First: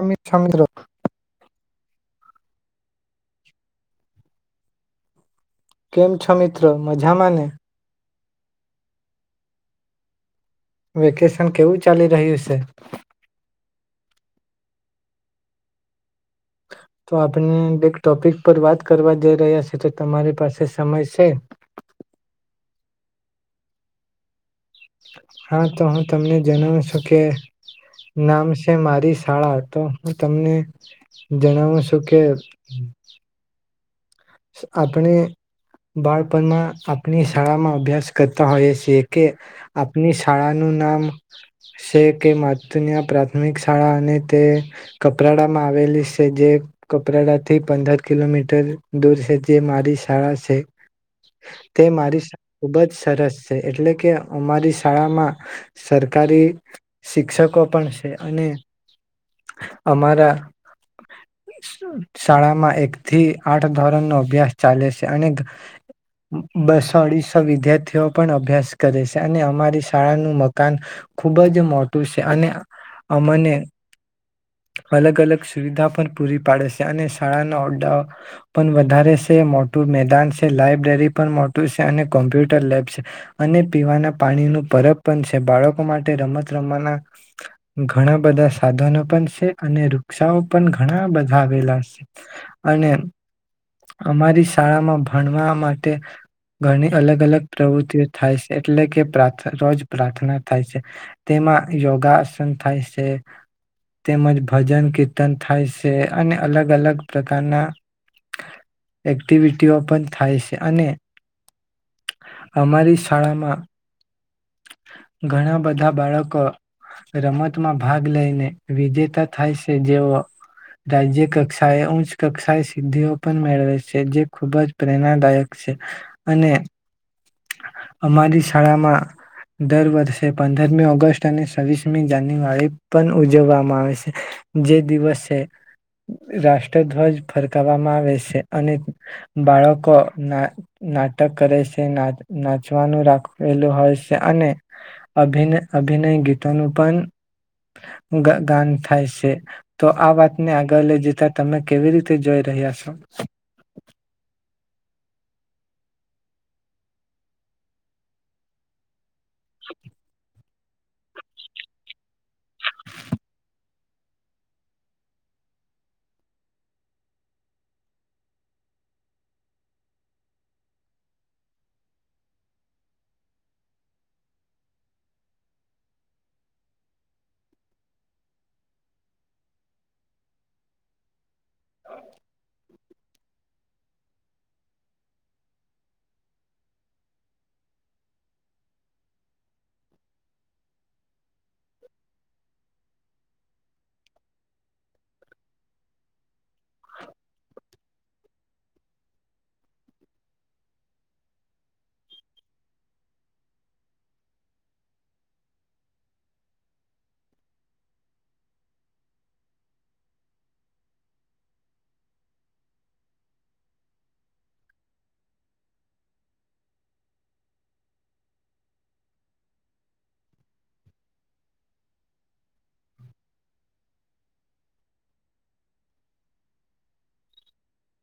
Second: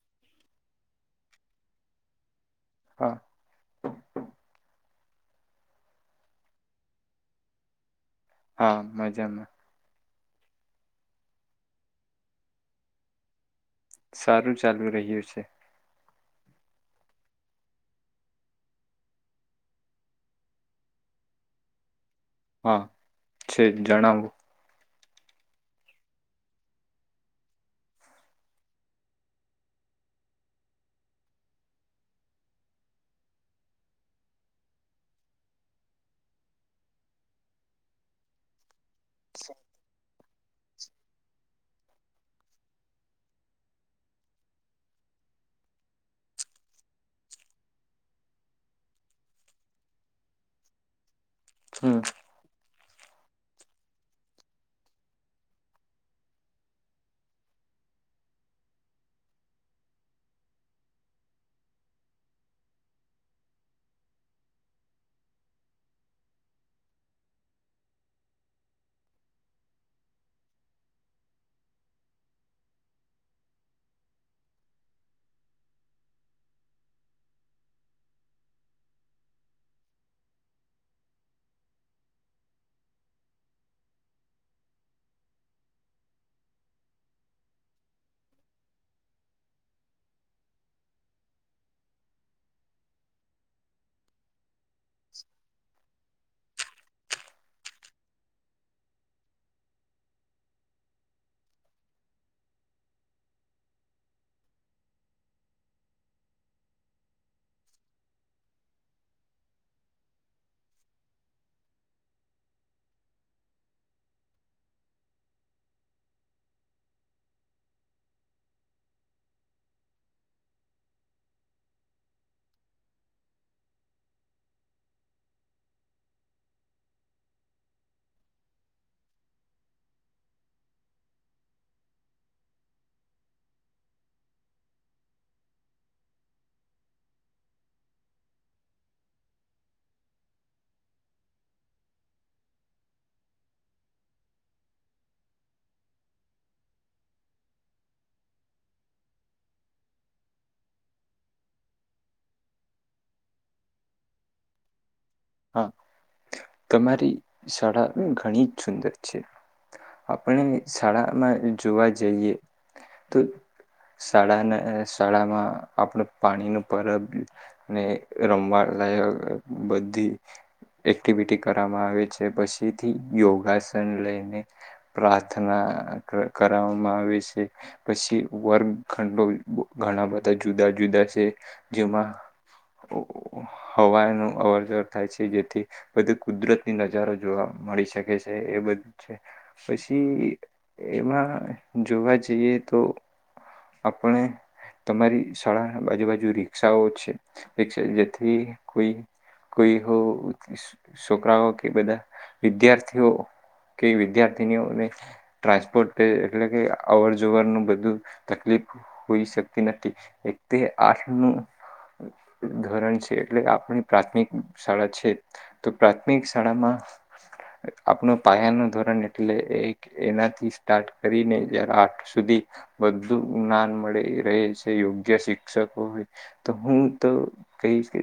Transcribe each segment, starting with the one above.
અમિત સમુદ્ર હા કેમ છો મિત્રો મજામાંને હા મજામાં વેકેશન કેવું ચાલી રહ્યું છે? સારું ચાલુ રહ્યું છે. તો આપણે એક ટોપિક પર વાત કરવા જઈ રહ્યા છે, તો તમારી પાસે સમય છે? હા, છે. જણાવું? હા તો હું તમને જણાવું છું કે, નામ છે મારી શાળા. તો હું તમને, જણાવું છું કે આપણે, બાળપણમાં આપણી શાળામાં અભ્યાસ કરતા હોઈએ છીએ. કે આપની શ શાળાનું નામ છે, કે માતુનિયા પ્રાથમિક શાળા અને તે કપરાડામાં આવેલી છે. જે કપરાડા થી પંદર કિલોમીટર દૂર છે. જે મારી શાળા છે. તે હમ મારી શા ખુબ જ સરસ છે. એટલે કે અમારી શાળામાં સરકારી શિક્ષકો પણ છે, અને અમારા શ શાળામાં એક થી આઠ તક ધોરણ ના અભ્યાસ ચાલે છે. અને ગ બ-બસો અઢીસો વિદ્યાર્થીઓ પણ અભ્યાસ કરે છે. અને અમારી શાળાનું મકાન ખુબજ મોટું છે. અને અમને અલગ-અલગ સુવિધા પણ પૂરી પાડે છે. અને શાળાના ઓરડાઓ પણ વધારે છે, મોટું મેદાન છે. લાયબ્રેરી પણ મોટું છે. અને કોમ્પ્યુટર લેબ છે. અને પીવાના પાણી ન પરત પણ છે. બાળકો માટે રમત રમતના ઘણા બધા સાધનો પણ છે. અને વૃક્ષાઓ પણ ઘણા બધા આવેલા છે. અને અમારી શ શાળામાં ભણવા માટે ઘણી અલગ-અલગ પ્રવૃત્તિઓ થાય છે. એટલે કે પ્રાર્થ તો જ પ્રાર્થના થાય છે. તેમાં યોગાસન થાય છે. તેમજ ભજન કીર્તન થાય છે. અને અલગ અલગ પ્રકારના એક્ટિવિટીઓ પણ થાય છે. અને અમારી શાળામાં ઘણા બધા બાળકો રમતમાં ભાગ લઈને વિજેતા થાય છે. જેઓ રાજ્ય કક્ષાએ ઉચ્ચ કક્ષાએ સિદ્ધિઓ પણ મેળવે છે, જે ખૂબ જ પ્રેરણાદાયક છે. અને અમારી શાળામાં દર વર્ષે પંદરમી ઓગસ્ટ અને છવીસમી જાન્યુઆરી પણ ઉજવવામાં આવે છે. જે દિવસે રાષ્ટ્રધ્વજ ફરકવામાં આવે છે. અને બાળકો ના નાટક કરે છે. નાચ-નાચવાનું રાખેલું હોય સ તે અને અભિન-અભિનય ગીતોનું પણ ગ-ગાન થાય છે. તો આ વાતને આગળ લઈ જતા તમે કેવી રીતે જોઈ રહ્યા છો? હા, તમારી શાળા ઘણી જ સુંદર છે. આપણે મિ શાળામાં જોવા જઈએ તો શાળાને-શાળામાં આપડે પાણી નો પરબ ને રમવા લાયક બધી એક્ટિવિટી કરવામાં આવે છે. પછીથી યોગાસન લઈને પ્રાર્થના ક-કરાવામાં આવે છે. પછી વર્ગ ખંડલ, ઘણા બધા જુદા-જુદા છે. જેમાં, હવારનું અવર જવર થાય છે. જેથી, બધી કુદરતની નજારો જોવા મળી શકે છે, એ બધું છે. પછી, એમાં જોવા જઈએ તો, આપણે તમારી શાળા બાજુ-બાજુ રિક્ષાઓ છે. રિક્ષા જેથી કોઈ કોઈ હો છો-છોકરાઓ કે, બધા વિદ્યાર્થીઓ કે, વિદ્યાર્થીનીઓને ટ્રાન્સપોર્ટ એટલે કે, અવર જવરનું બધું તકલીફ હોઈ શકતી નથી. એકતે આઠ નું ધોરણ છે. એટલે આપણી પ્રાથમિક શાળા છે. તો પ્રાથમિક શાળામાં, આપનો પાયાનો ધોરણ એટલે એક એનાથી સ્ટાર્ટ કરીને જયારે, આઠ સુધી વધુ જ્ઞાન મળી રહે છે. યોગ્ય શિક્ષકો હોય તો, હું તો કહીશ કે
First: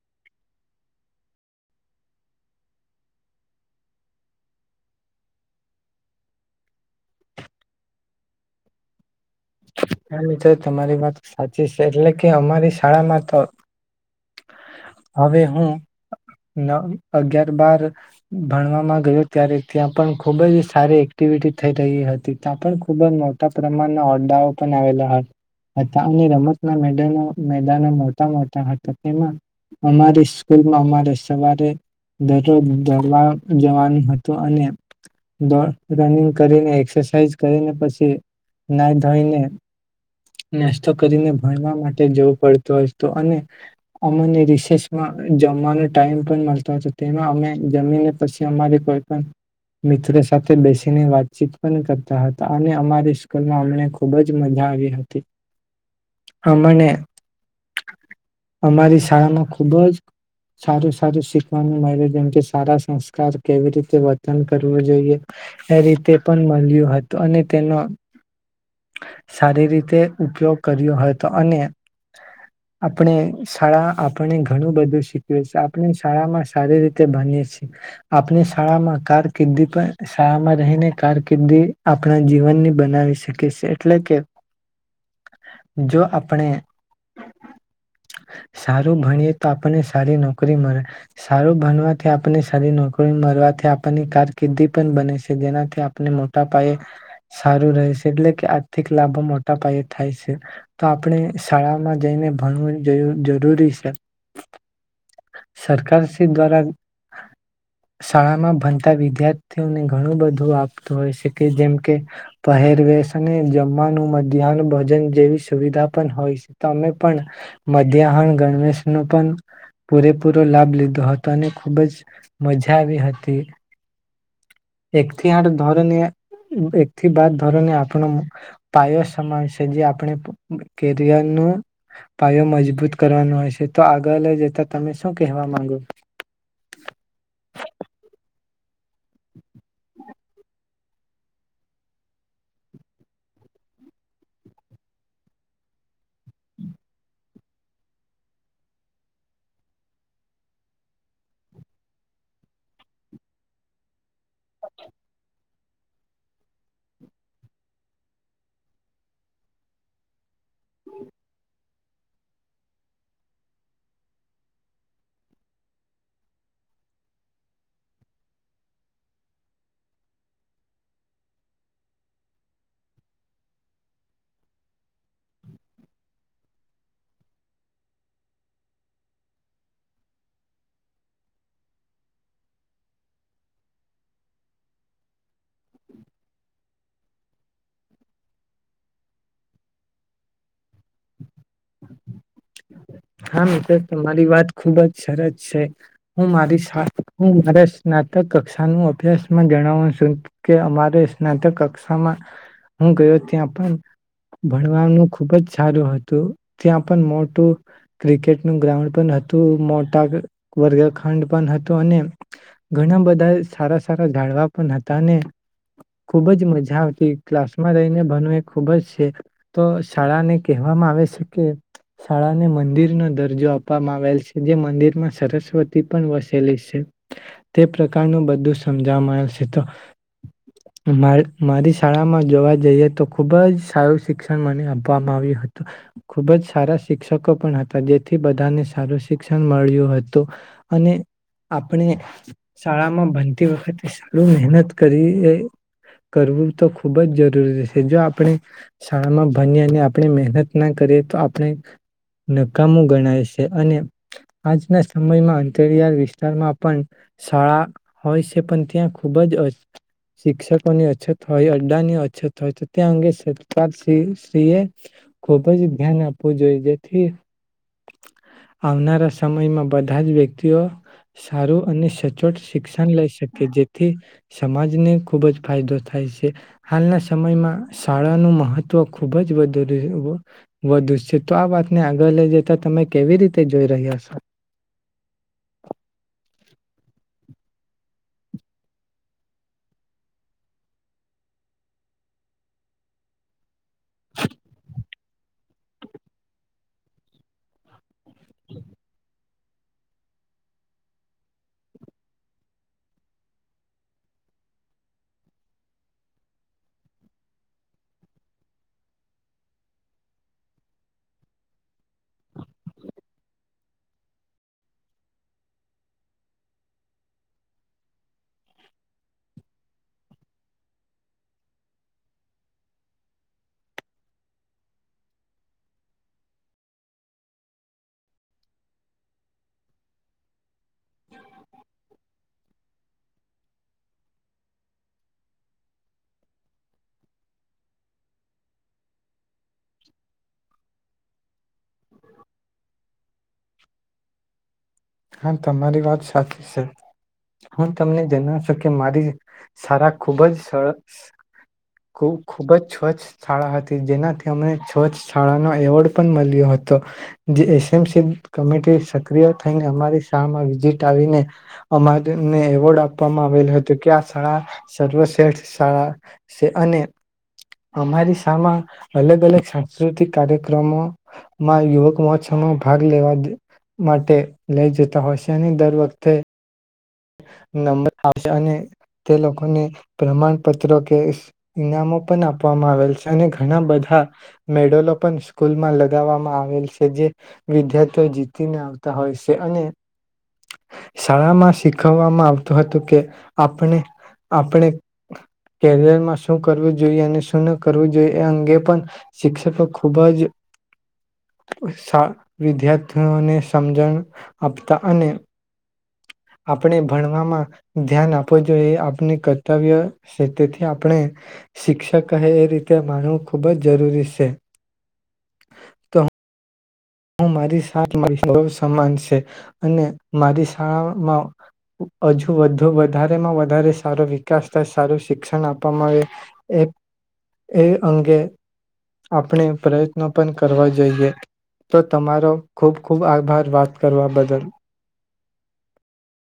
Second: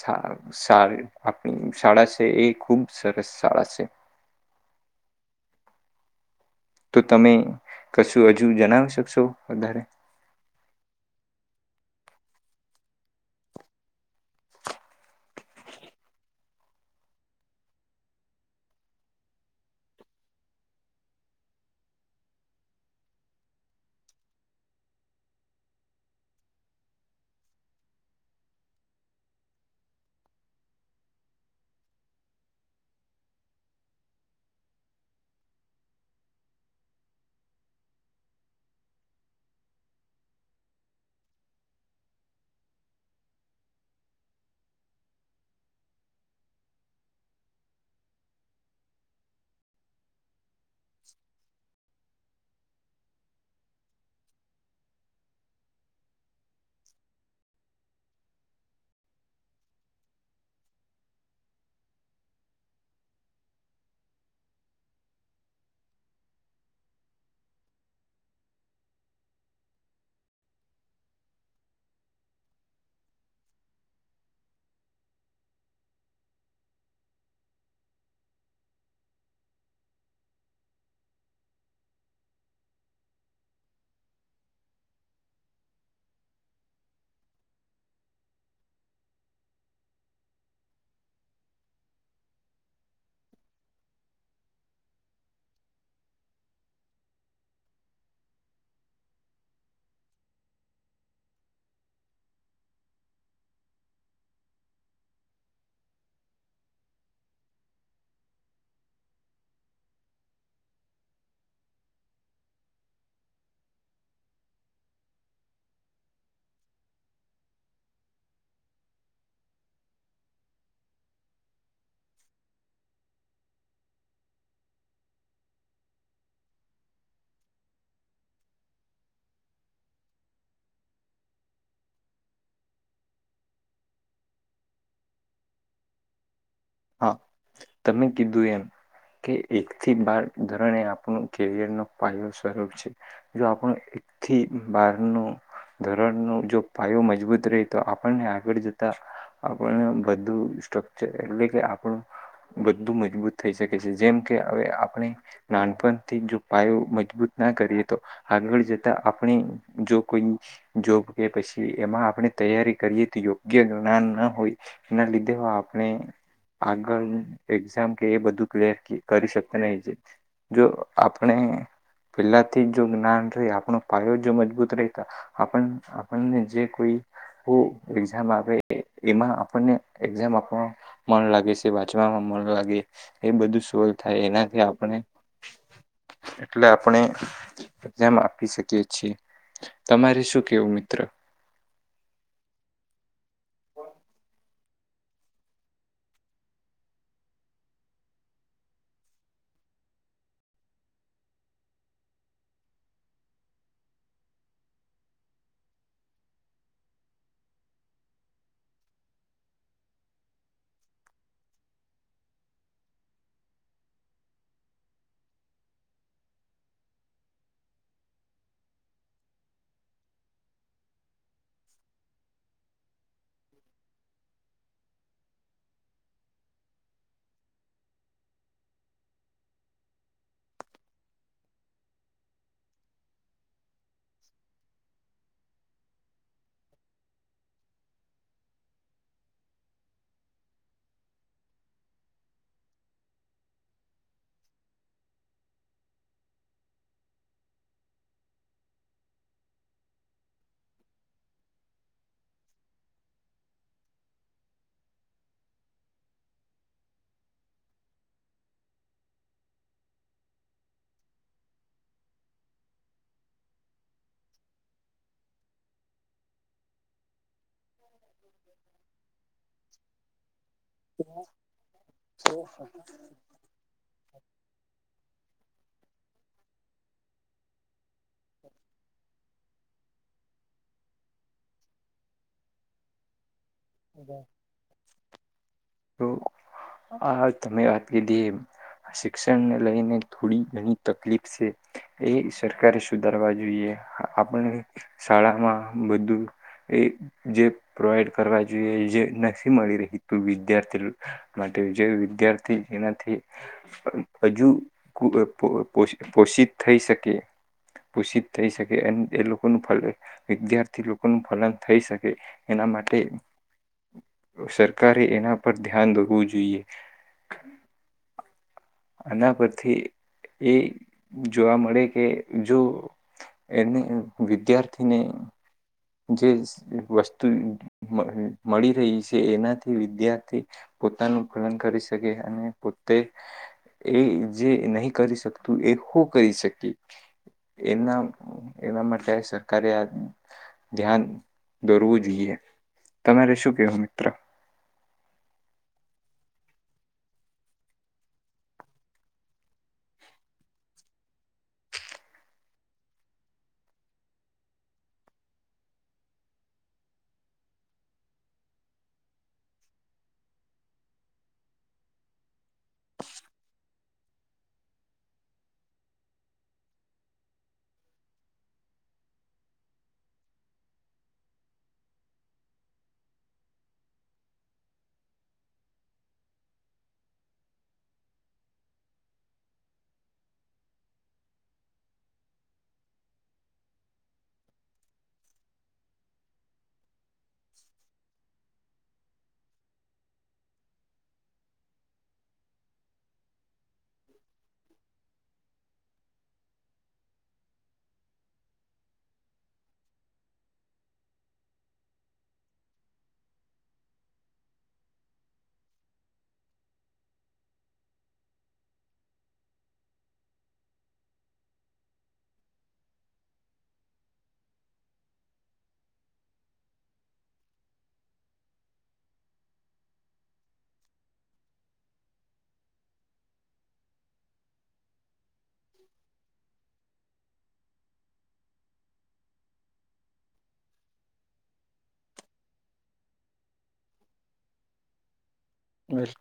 શા શાળ આપણી શાળા છે, એ ખૂબ સરસ શાળા છે. તો તમે કશું હજુ જનાવ શકશો? વધારે [inaudible] તમારી વાત સાચી છે. એટલે કે, અમારી શાળામાં તો, હવે હું ન અગિયાર, બાર ભણવામાં ગયો. ત્યારે ત્યાં, પણ ખૂબજ સારી એક્ટિવિટી થઈ રહી હતી. ત્યાં, પણ ખૂબ જ મોટા પ્રમાણના દાવો પણ આવેલા હ-હતા. અને રમતના મેડલો મેદાનો મોટા-મોટા હતા. તેમાં, અમારી સ્કૂલમાં અમારે સવારે દરરોજ દોડવા જવાનું હતું. અને દોડ રનિગ કરીને, એક્સરસાઇઝ કરીને પછી, ના નાય ને, નાસ્તો કરીને ભણવા માટે જવું પડતું હતું. અને અમને રિસેસમાં જમવાનો ટાઈમ પણ મળતો હતો. તેમાં અમે જમીને પછી અમારી કોઈ પણ મિત્રો સાથે બેસીને વાતચીત પણ કરતા હતા. અને અમારી સ્કૂલમાં અમને ખૂબ જ મજા આવી હતી. એમણે, અમારી શાળામાં ખૂબ જ સારું-સારું શીખવાનું મળ્યું, જેમ કે, સારા સંસ્કાર, કેવી રીતે વર્તન કરવું જોઈએ, એ રીતે પણ મળ્યું હતું. અને તેનો સારી રીતે ઉપયોગ કર્યો હતો. અને આપણે શાળા આપણે ઘણું બધું શીખએ છે. આપણે શાળામાં સારી રીતે બનીએ છીએ. આપણી શાળામાં કારકિર્દી પણ શાળામાં રહીને કારકિર્દી આપણા જીવનની બનાવીશ. કે શે એટલે કે, જો આપણે સારું ભણીએ તો આપણને સારી નોકરી મળે. સારું ભણવાથી આપને સારી નોકરી મળવાથી આપણની કારકિર્દી પણ બને છે, જેનાથી આપને મોટા પાયે સારું રહેશે. એટલે કે, આર્થિક લાભો મોટા પાયે થાય છે. તો આપણે શાળામાં જઈને ભણવું જરૂ-જરૂરી છે. સરકારશ્રી દ્વારા, શાળામાં ભણતા વિદ્યાર્થીઓને ઘણું બધું આપતું હોય છે, કે જેમ કે, પહેરવે શને જમવાનું, મધ્યાહન ભોજન જેવી, સુવિધા પણ હોય છે. તો અમે પણ મધ્યાહન ગણવેશ નો પણ પૂરેપૂરો લાભ લીધો હતો. ને ખુબજ મજા આવી હતી. એકથી આઠ ધોરણે, એકથી બાર ધોરણે આપ નો પાયો સમાવેશ છે, જે આપણે કેરિયરનું પાયો મજબૂત કરવાનો હોય છે. તો આગળ લઈ જતા તમે શું કહેવા માંગો? હ, તમે કીધું એમ કે એકથી બાર ધોરણે આપણું કેરિયરનો પાયો સ્વરૂપ છે. જો આપણું એકથી બારનું ધોરણનું જો પાયો મજબૂત રહે, તો આપણને આગળ જતા આપણનો બધું સ્ટ્રક્ચર એટલે કે આપણું બધું મજબૂત થઈ શકે છે. જેમકે હવે, આપણે નાનપણથી જો પાયો મજબૂત ના કરીએ, તો આગળ જતા આપણે જો કોઈ, જોબ કે પછી એમાં આપણે તૈયારી કરીએ તો યોગ્ય જ્ઞાન ના હોય, એના લીધે ઓ આપણે આગળ એક્ઝામ કે એ બધું ક્લીઅર કરી શકતા નહી. જો આપણે પેલાથી જો જ્ઞાન રે, આપણો પાયો જો મજબૂત રહેતા આપણ-આપણને જે કોઈ હું એઝામ આવે એમાં આપણે એક્ઝામ આપવા મન લાગે છે. વાંચવામાં મન લાગે, એ બધું સોલ્ થાય એનાથી આપણે એટલે આપણે એકઝામ આપી શકીએ છીએ. તમારી શું કેવું મિત્ર? હા, મિત્ર તમારી વાત ખૂબ જ સરસ છે. હું મારી સા હું મારા સ્નાતક કક્ષા નું અભ્યાસમાં જણાવું છું. કે, અમારે સ્નાતક કક્ષામાં હું ગયો ત્યાં, પણ ભણવાનું ખુબ જ સારું હતું. ત્યાં પણ મોટું ક્રિકેટનું ગ્રાઉન્ડ પણ હતું. મોટા ગ વર્ગ ખન્ડ પણ હતું અને ઘણા બધા સારા સારા ઝાડવા પણ હતા અને ખુબ જ મજા આવતી. ક્લાસ માં રહીને ભનવું એ ખુબ જ સે. તો શાળાને કહેવામાં આવે સે કે, શાળાને મં દિરનો દર્જો આપવામાં આવેલ છે. જે મંદિરમાં સરસ્વતી પણ વસેલી સે. તે પ્રકારનું બધું સમજાવામાં આવસે તો, માર મારી શાળામાં જોવા જઈએ તો ખુબ જ સારું શિક્ષણ મને આપવામાં આવ્યું હતું. ખુબ જ સારા શિક્ષકો પણ હ તા જેથી બધાને સારું શિક્ષણ મળ્યું હતું. અને આપણે શાળામાં ભનતી વખતે સારું મહેનત કરીએ કરવું તો ખૂબ જ જરૂરી છે. જો આપણે શાળામાં ભનીએ અને આપણે મહેનત ના કરીએ તો આપણે નકામું ગણાય સે. અને આજના સમયમાં અંતરિયાળ વિસ્તારમાં પણ શાળા હોય સે. પણ ત્યાં ખૂબ જ અ શિક્ષકોની અછત હોય, અડ્ડાની અછત હોય તો ત્યાં અંગે સરકાર સી શ્રીએ ખૂબ જ ધ્યાન આપવું જોએ. જેથી આવનારા સમયમાં બધા જ વ્યક્તિઓ સારું અને સચોટ શિક્ષણ લઈ શકે. જેથી સમાજને ખુબ જ ફાયદો થાય છે. હાલના સમયમાં શાળાનું મહત્વ ખુબ જ વધ દુર એવ વધુ છે. તો આ વાતને આગ ગળ લઈ જતા તમે કેવી રી તે જોઈ રહ્યા સો? તો આ તમે વાત કીધી એ શિક્ષણને લઈને થોડી ઘણી તકલીફ સે. એ સરકારે સુધારવા જોઈએ. હા, આપણને શાળામાં બધું એ જે પ્રોવાઈડ કરવા જે જે નથી મળી રહી તું વિદ્યાર્થી લ માટે જે વિદ્યાર્થી એનાથી અ હજુ કુ અ પો પોષિ પોષિત થઈ શકે. પોષિત થઈ શકે અન એ લોકોનું ફલ વિદ્યાર્થી લોકોનું ફલન થઈ શ કે એના માટે સરકારે એના પર ધ્યાન દોહવું જોઈએ, આના પરથી એ જોવા મળે કે જો એને વિદ્યાર્થીને જે સ વસ્તુ મ મળી રહી છે, એનાથી વિદ્યાર્થી પોતાનું ફલન કરી શકે અને પો તે એ જે નહી કરી શકતું એ ખુ કરી શકે એના એના માટે સરકારે આ ધ્યાન દોરવું જોઈએ. તમારે શું કેહવુ મિત્ર? હા તમારી વાત સાચી સે. હું તમને જણાવ છુ કે મારી સારા ખૂબ જ સરસ ખૂબ-ખુબ જ છ્વચ્છ છાળા હતી. જેનાથી અમને છ્વચ્છ છાળાનો એવોર્ડ પણ મલ્યો હતો જે એસ એમ સી કમિટી સક્રિય થઈને અમારી શાળમાં વિઝિટ આવીને અમાર ને એવોર્ડ આપવામાં આવેલ હતું કે, આ શાળા સર્વશ્રેષ્ઠ શાળા સે અને અમારી શામાં અલગ અલગ સાંસ્કૃતિક કાર્યક્રમો માં યુવક મહોત્સવમાં ભાગ લેવા દ માટે લઈ જતા હોય સે અને દર વખતે નંબર આવ સે અને તે લોકોને પ્રમાણપત્રો કે સ ઈનામો પન આપવામાં આવેલ છે અને ઘણા બધા મેડલો પણ સ્કૂલમાં લગાવામાં આવેલ સે, જે વિદ્યાર્થીઓ જીતીને આવતા હોય સે અને શાળામાં શીખાવામાં આવતું હતું કે, આપણે-આપણે કેરિયરમાં શું કરવું જોઈએ અને શું ન કરવું જોઈએ. એ અંગે પણ શિક્ષકો ખુબ જ સા વિદ્યાર્થીઓને સમજણ આપતા અને આપણે ભણવામાં ધ્યાન આપવું જોઈએ આપની કર્તવ્ય સે તેથી આપણે શિક્ષક કહે એ રીતે માનવું ખૂબ જ જરૂરી સે, તો હું મારી સા [unintelligible] સમાન સે અને મારી શાળામાં હજુ વધુ વધારેમાં વધારે સારો વિકાસ થાય, સારું શિક્ષણ આપવામાં આવે એ એ અંગે આપણે પ્રયત્નો પણ કરવા જોઈએ. તો તમારો ખૂબ ખૂબ આભાર વાત કરવા બદલ. વેલ ક